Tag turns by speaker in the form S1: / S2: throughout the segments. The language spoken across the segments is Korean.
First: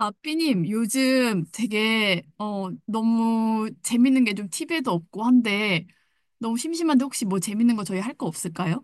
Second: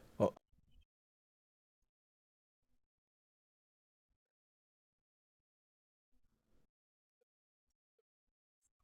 S1: 아,
S2: 어,
S1: 삐님, 요즘 되게, 너무 재밌는 게 좀 티비에도 없고 한데, 너무 심심한데 혹시 뭐 재밌는 거 저희 할 거 없을까요?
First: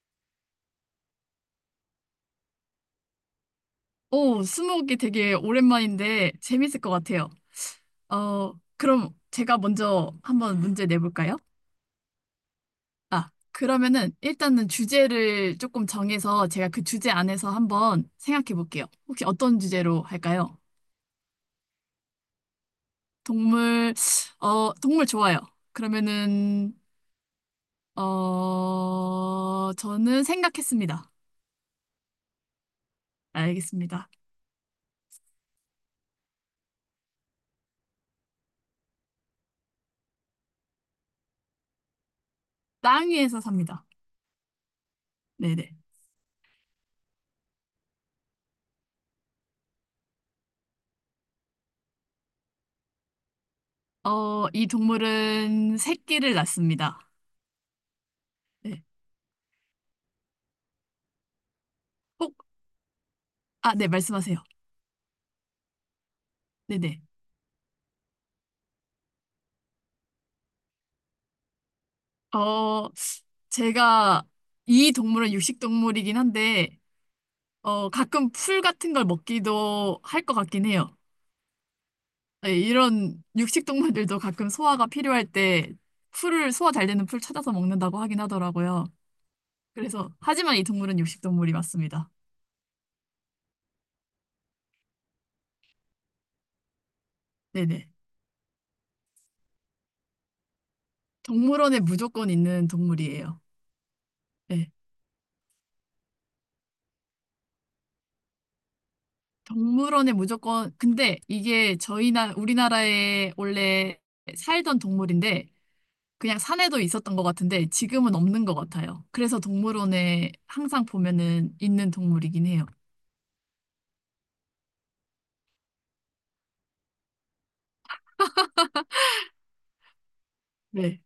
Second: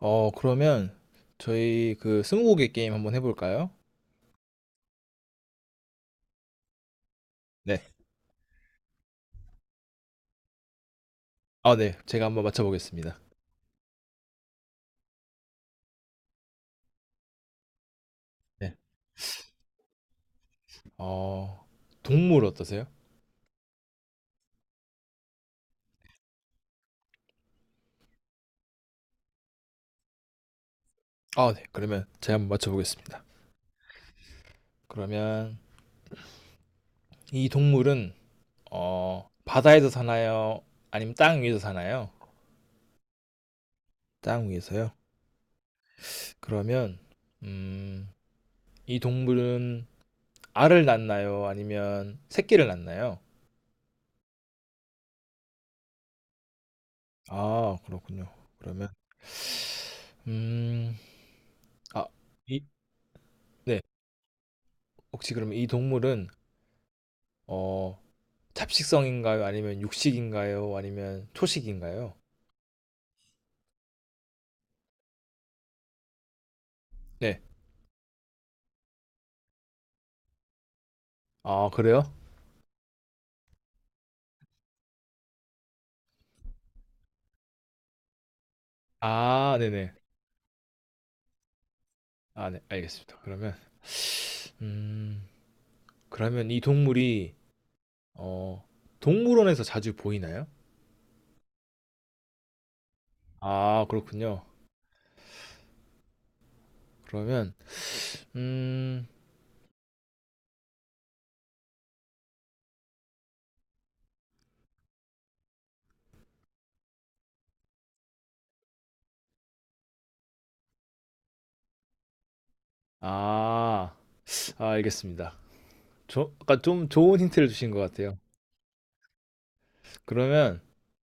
S2: 그러면 저희 그 스무고개 게임 한번 해볼까요?
S1: 오, 스무고개 되게 오랜만인데 재밌을 것 같아요.
S2: 네.
S1: 그럼 제가 먼저 한번 문제 내볼까요?
S2: 아, 네. 제가 한번 맞춰보겠습니다.
S1: 아, 그러면은 일단은 주제를 조금 정해서 제가 그 주제 안에서 한번 생각해
S2: 네.
S1: 볼게요. 혹시 어떤 주제로 할까요?
S2: 어, 동물 어떠세요?
S1: 동물, 동물 좋아요. 그러면은 저는 생각했습니다.
S2: 아, 네. 그러면 제가 한번 맞춰보겠습니다.
S1: 알겠습니다.
S2: 그러면 이 동물은 바다에서 사나요? 아니면 땅 위에서 사나요?
S1: 땅 위에서 삽니다.
S2: 땅 위에서요?
S1: 네네.
S2: 그러면 음, 이 동물은 알을 낳나요? 아니면 새끼를 낳나요?
S1: 어, 이 동물은 새끼를 낳습니다.
S2: 아, 그렇군요.
S1: 네.
S2: 그러면 음, 아,
S1: 혹,
S2: 이,
S1: 아,
S2: 네.
S1: 네, 말씀하세요.
S2: 혹시 그럼 이 동물은
S1: 네네.
S2: 어, 잡식성인가요? 아니면 육식인가요? 아니면 초식인가요?
S1: 어, 제가 이 동물은 육식 동물이긴 한데,
S2: 네.
S1: 가끔 풀 같은 걸 먹기도 할 것 같긴 해요.
S2: 아, 그래요?
S1: 네, 이런 육식 동물들도 가끔 소화가 필요할 때 풀을, 소화 잘 되는 풀 찾아서 먹는다고 하긴 하더라고요.
S2: 아, 네네.
S1: 그래서, 하지만 이 동물은 육식 동물이 맞습니다.
S2: 아, 네. 알겠습니다. 그러면 음, 그러면 이 동물이
S1: 네네.
S2: 어, 동물원에서 자주 보이나요?
S1: 동물원에 무조건 있는 동물이에요.
S2: 아, 그렇군요.
S1: 네.
S2: 그러면 음,
S1: 동물원에 무조건, 근데 이게 우리나라에 원래 살던 동물인데, 그냥 산에도 있었던 것 같은데, 지금은 없는 것 같아요. 그래서 동물원에 항상 보면은 있는 동물이긴 해요.
S2: 아, 아, 알겠습니다. 저, 아까 좀 좋은 힌트를 주신 것 같아요. 그러면
S1: 네.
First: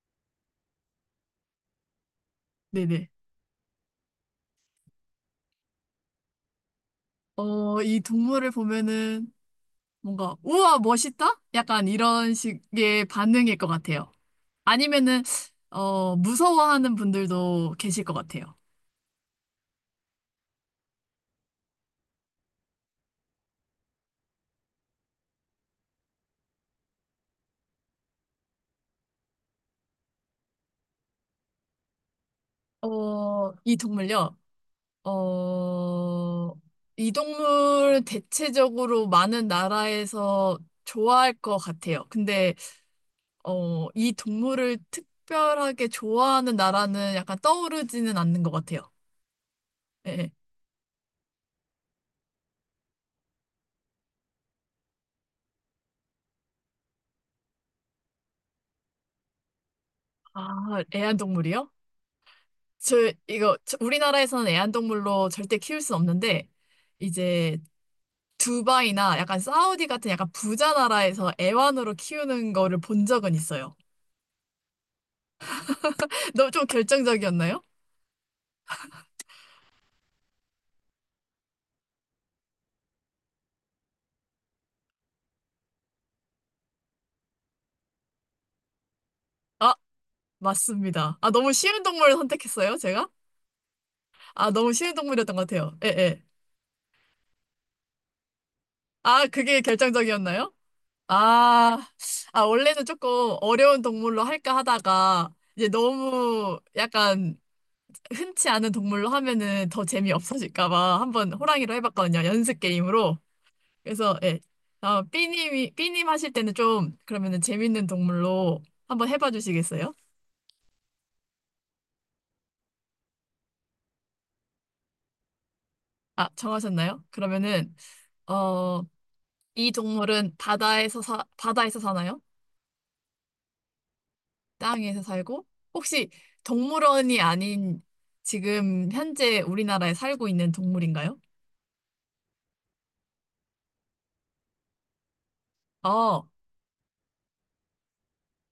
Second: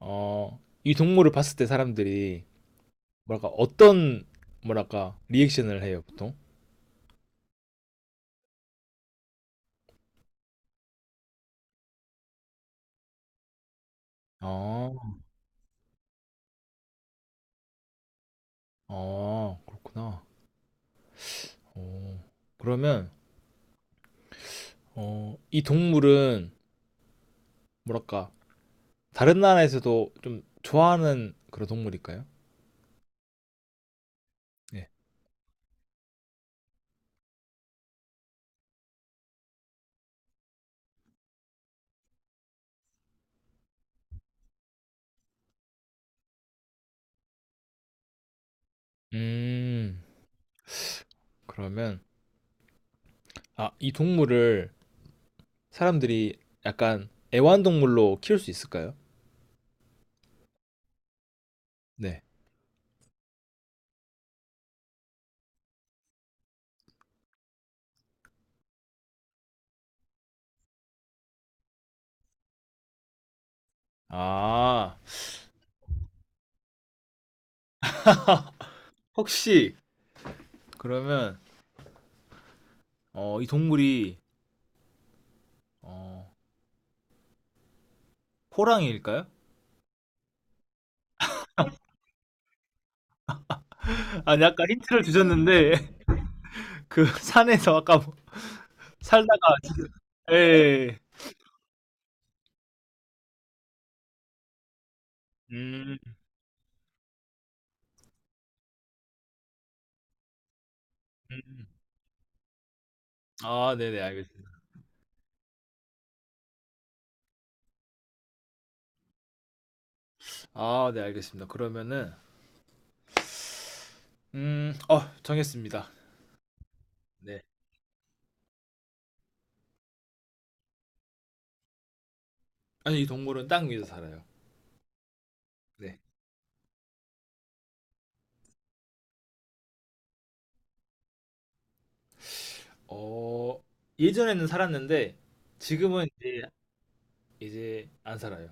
S2: 어, 이 동물을 봤을 때 사람들이
S1: 네네.
S2: 뭐랄까 어떤 뭐랄까 리액션을 해요, 보통?
S1: 어, 이 동물을 보면은 뭔가, 우와, 멋있다? 약간 이런 식의 반응일 것 같아요.
S2: 아.
S1: 아니면은, 무서워하는 분들도 계실 것 같아요.
S2: 아 그렇구나. 어. 그러면 어 이 동물은 뭐랄까 다른 나라에서도 좀 좋아하는 그런 동물일까요?
S1: 어, 이 동물요?
S2: 네.
S1: 어, 이 동물 대체적으로 많은 나라에서 좋아할 것 같아요. 근데, 이 동물을 특별하게 좋아하는 나라는 약간 떠오르지는 않는 것 같아요.
S2: 음.
S1: 예.
S2: 그러면 아 이 동물을 사람들이 약간 애완동물로 키울 수 있을까요?
S1: 아, 애완동물이요?
S2: 네.
S1: 저, 우리나라에서는 애완동물로 절대 키울 순 없는데, 이제, 두바이나 약간 사우디 같은 약간 부자 나라에서 애완으로 키우는 거를 본 적은 있어요.
S2: 아.
S1: 너무 좀 결정적이었나요?
S2: 혹시 그러면 어 이 동물이 어 호랑이일까요?
S1: 아, 맞습니다. 아, 너무 쉬운 동물을 선택했어요, 제가?
S2: 아니
S1: 아,
S2: 아까
S1: 너무 쉬운
S2: 힌트를
S1: 동물이었던 것
S2: 주셨는데
S1: 같아요. 예, 예.
S2: 그 산에서 아까 뭐
S1: 아,
S2: 살다가
S1: 그게
S2: 예
S1: 결정적이었나요?
S2: 예 예.
S1: 아, 아, 원래는 조금 어려운 동물로 할까 하다가, 이제
S2: 음.
S1: 너무 약간 흔치 않은 동물로 하면은 더 재미없어질까 봐 한번
S2: 음.
S1: 호랑이로 해봤거든요. 연습 게임으로.
S2: 아 네네.
S1: 그래서, 예.
S2: 알겠습니다.
S1: 아, 삐님이, 삐님 하실 때는 좀, 그러면은 재밌는 동물로 한번 해봐 주시겠어요?
S2: 아 네 알겠습니다. 그러면은 어 정했습니다.
S1: 아, 정하셨나요?
S2: 네.
S1: 그러면은, 어, 이 동물은 바다에서 사나요?
S2: 아니 이 동물은 땅 위에서 살아요.
S1: 땅 위에서 살고?
S2: 네.
S1: 혹시 동물원이 아닌 지금 현재 우리나라에 살고 있는 동물인가요?
S2: 어 예전에는 살았는데
S1: 어,
S2: 지금은
S1: 어,
S2: 이제 안 살아요.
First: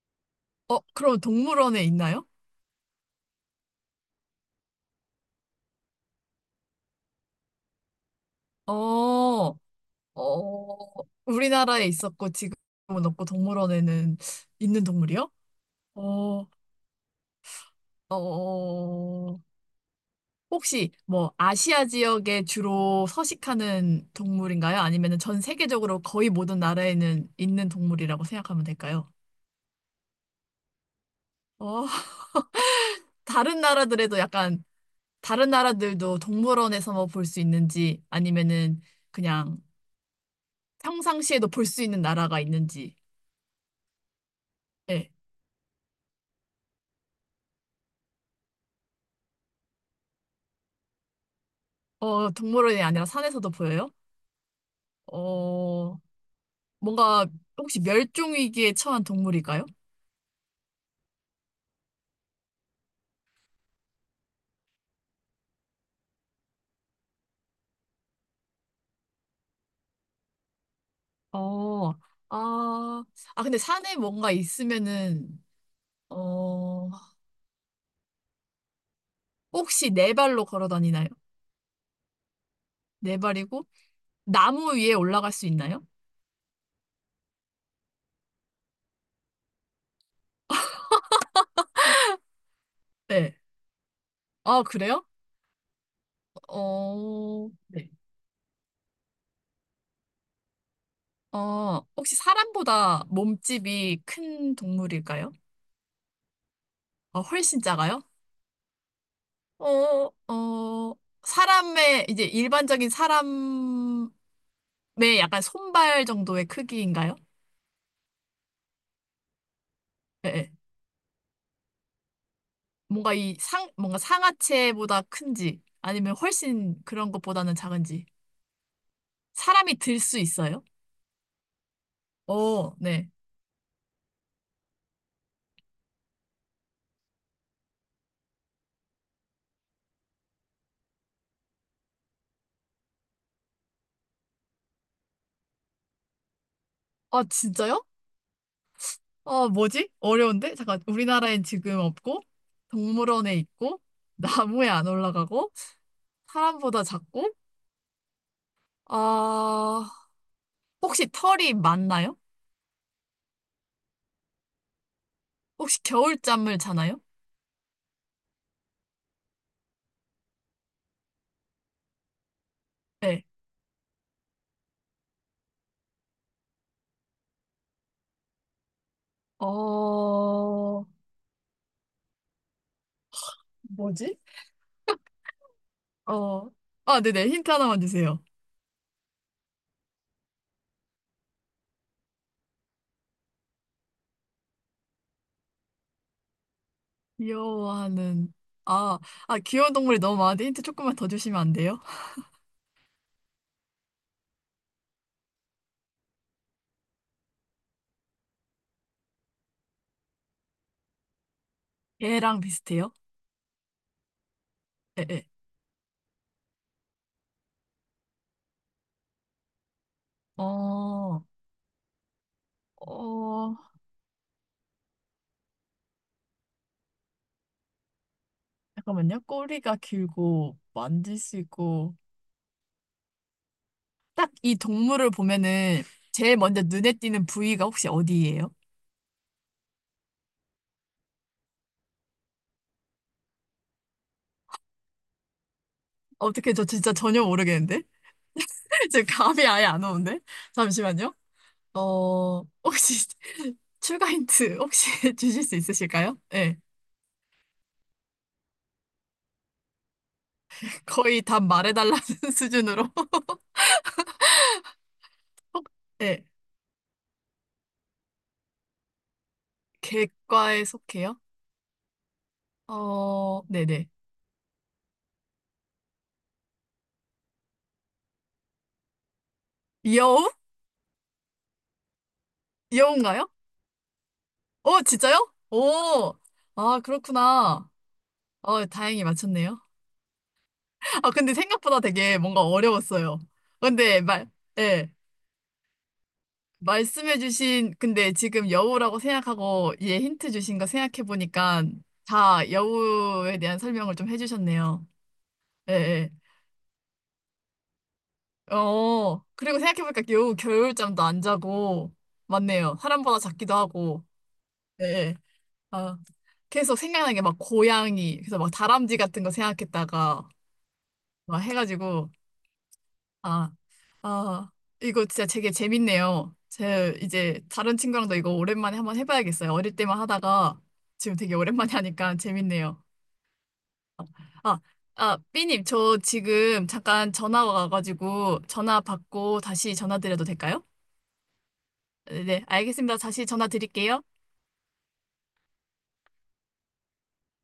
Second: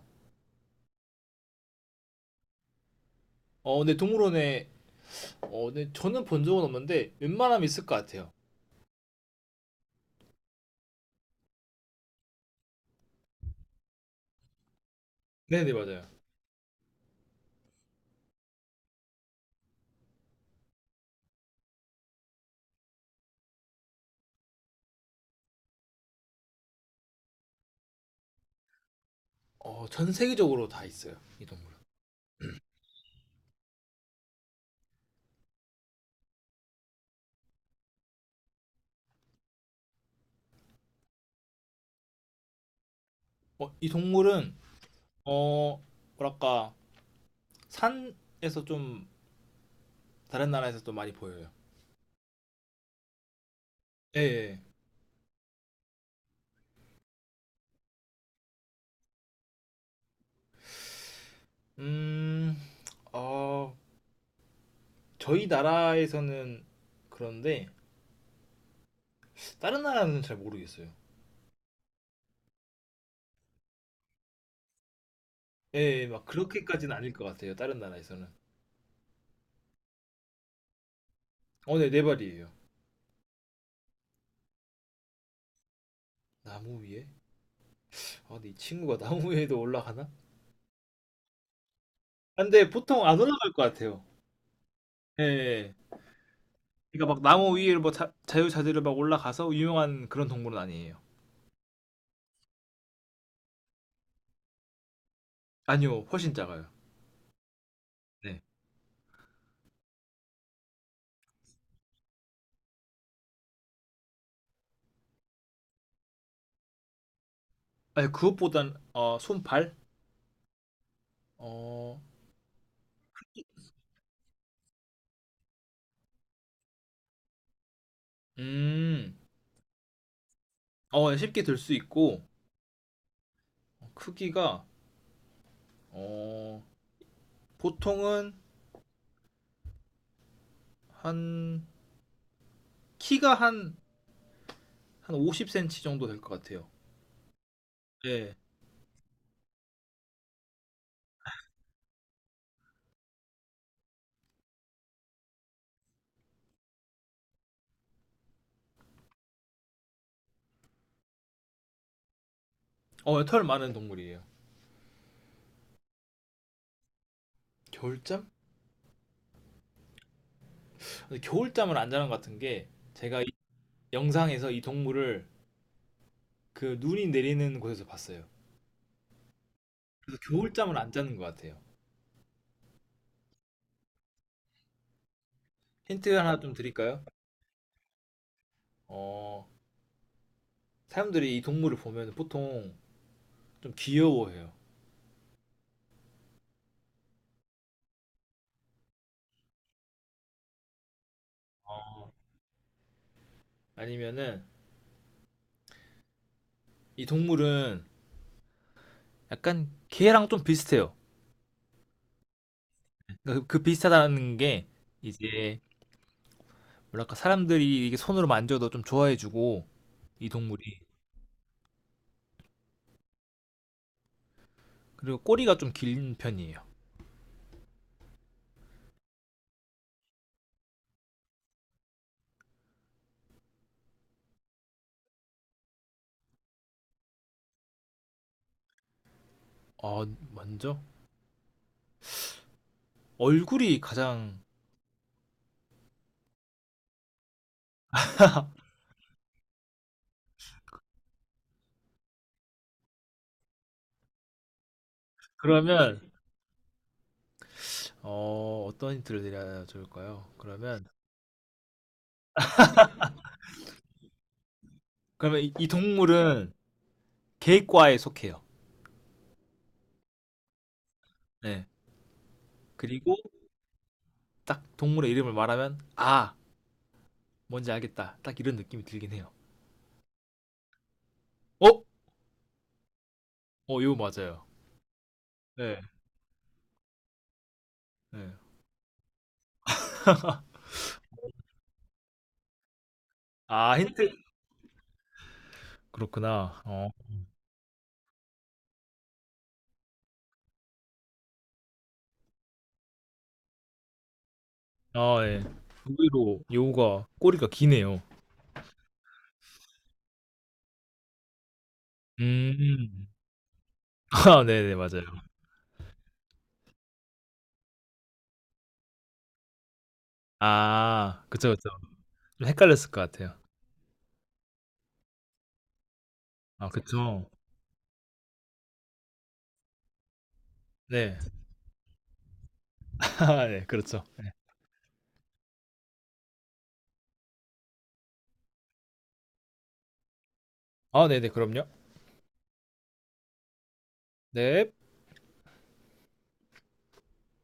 S1: 그럼 동물원에 있나요?
S2: 어 근데 동물원에 어 네 저는 본 적은 없는데 웬만하면 있을 것 같아요.
S1: 어, 어, 우리나라에 있었고 지금은 없고 동물원에는 있는 동물이요?
S2: 네네 맞아요.
S1: 어, 어, 어. 혹시 뭐 아시아 지역에 주로 서식하는 동물인가요? 아니면 전 세계적으로 거의 모든 나라에는 있는 동물이라고 생각하면 될까요?
S2: 어 전 세계적으로 다 있어요. 이 동물.
S1: 어, 다른 나라들에도 약간, 다른 나라들도 동물원에서 뭐 볼 수 있는지, 아니면은 그냥 평상시에도 볼 수 있는 나라가 있는지.
S2: 어 이 동물은
S1: 예.
S2: 어 뭐랄까 산에서 좀 다른 나라에서 또 많이 보여요.
S1: 어, 동물원이 아니라 산에서도 보여요?
S2: 예예.
S1: 어, 뭔가 혹시 멸종위기에 처한 동물일까요?
S2: 음 어, 저희 나라에서는 그런데 다른 나라는 잘 모르겠어요.
S1: 어, 아, 아, 근데 산에 뭔가 있으면은,
S2: 예, 예, 막
S1: 어,
S2: 그렇게까지는 아닐 것 같아요. 다른 나라에서는.
S1: 혹시 네 발로 걸어 다니나요?
S2: 어, 네, 네 발이에요.
S1: 네 발이고, 나무 위에 올라갈 수 있나요?
S2: 나무 위에? 아, 근데 이 친구가 나무 위에도 올라가나? 아, 근데 보통 안
S1: 네.
S2: 올라갈 것 같아요.
S1: 아, 그래요?
S2: 예, 예. 예. 그러니까 막
S1: 어,
S2: 나무 위에
S1: 네.
S2: 뭐 자유자재로 막 올라가서 유명한 그런 동물은 아니에요.
S1: 혹시 사람보다 몸집이 큰 동물일까요?
S2: 아니요, 훨씬 작아요.
S1: 어, 훨씬 작아요?
S2: 네.
S1: 어, 어, 이제 일반적인 사람의 약간 손발 정도의 크기인가요?
S2: 아니, 그것보단 어, 손발?
S1: 예, 예.
S2: 어,
S1: 뭔가 뭔가 상하체보다 큰지, 아니면 훨씬 그런 것보다는 작은지.
S2: 음,
S1: 사람이 들 수 있어요?
S2: 어, 네, 쉽게 들 수 있고
S1: 어, 네.
S2: 크기가 어, 보통은 한 키가 한 50cm 정도 될 것 같아요.
S1: 아, 진짜요?
S2: 예.
S1: 아, 뭐지? 어려운데? 잠깐, 우리나라엔 지금 없고, 동물원에 있고, 나무에 안 올라가고, 사람보다 작고, 아, 혹시 털이 많나요?
S2: 어, 털 많은 동물이에요.
S1: 혹시 겨울잠을 자나요?
S2: 겨울잠? 근데 겨울잠을 안 자는 것 같은 게 제가
S1: 네.
S2: 이 영상에서 이 동물을 그 눈이 내리는 곳에서 봤어요. 그래서 겨울잠을
S1: 어,
S2: 안 자는 것 같아요.
S1: 뭐지?
S2: 힌트 하나
S1: 어,
S2: 좀
S1: 아,
S2: 드릴까요?
S1: 네네. 힌트 하나만 주세요.
S2: 어, 사람들이 이 동물을 보면 보통 좀 귀여워해요.
S1: 귀여워하는, 아, 아, 귀여운 동물이 너무 많은데 힌트 조금만 더 주시면 안 돼요?
S2: 어, 아니면은 이 동물은 약간 개랑 좀 비슷해요.
S1: 개랑 비슷해요?
S2: 그러니까 그 비슷하다는 게
S1: 예, 예.
S2: 이제 뭐랄까 사람들이 이게 손으로 만져도 좀 좋아해주고 이 동물이.
S1: 어, 어,
S2: 그리고 꼬리가 좀 긴 편이에요.
S1: 잠깐만요. 꼬리가 길고, 만질 수 있고. 딱 이 동물을 보면은 제일 먼저 눈에 띄는 부위가 혹시 어디예요?
S2: 어, 먼저 얼굴이 가장
S1: 어떻게 저 진짜 전혀 모르겠는데? 지금 감이 아예 안 오는데? 잠시만요. 어, 혹시 출가 힌트 혹시 주실 수
S2: 그러면
S1: 있으실까요? 네.
S2: 어, 어떤 힌트를 드려야 좋을까요? 그러면
S1: 거의 답 말해달라는 수준으로.
S2: 그러면 이
S1: 네.
S2: 동물은 개과에 속해요.
S1: 객과에 속해요?
S2: 네. 그리고
S1: 어, 네네.
S2: 딱 동물의 이름을 말하면 아, 뭔지 알겠다. 딱 이런 느낌이 들긴 해요.
S1: 여우?
S2: 어?
S1: 여우인가요?
S2: 어, 이거 맞아요.
S1: 어, 진짜요?
S2: 네.
S1: 오, 아, 그렇구나.
S2: 네.
S1: 어, 다행히 맞췄네요. 아, 근데 생각보다 되게 뭔가 어려웠어요.
S2: 아,
S1: 근데
S2: 힌트.
S1: 말, 예.
S2: 그렇구나. 어.
S1: 말씀해주신, 근데 지금 여우라고 생각하고 얘 힌트 주신 거 생각해보니까 다 여우에 대한 설명을 좀 해주셨네요.
S2: 아, 예.
S1: 예, 예.
S2: 의외로 여우가 꼬리가 기네요.
S1: 어, 그리고 생각해보니까 여우 겨울잠도 안 자고, 맞네요.
S2: 음.
S1: 사람보다 작기도 하고,
S2: 아, 네네,
S1: 예,
S2: 맞아요.
S1: 예. 아, 계속 생각나는 게 막 고양이, 그래서 막 다람쥐 같은 거 생각했다가
S2: 아,
S1: 막
S2: 그쵸, 그쵸.
S1: 해가지고,
S2: 좀 헷갈렸을 것 같아요.
S1: 아, 아, 이거 진짜 되게 재밌네요.
S2: 아
S1: 제
S2: 그쵸.
S1: 이제 다른 친구랑도 이거 오랜만에 한번 해봐야겠어요. 어릴 때만 하다가 지금
S2: 네.
S1: 되게 오랜만에 하니까 재밌네요.
S2: 네 그렇죠. 네.
S1: 아, 아, 삐님, 저 지금 잠깐 전화 와가지고 전화 받고 다시 전화 드려도 될까요?
S2: 아 네네 그럼요.
S1: 네, 네, 알겠습니다. 다시 전화 드릴게요.
S2: 네.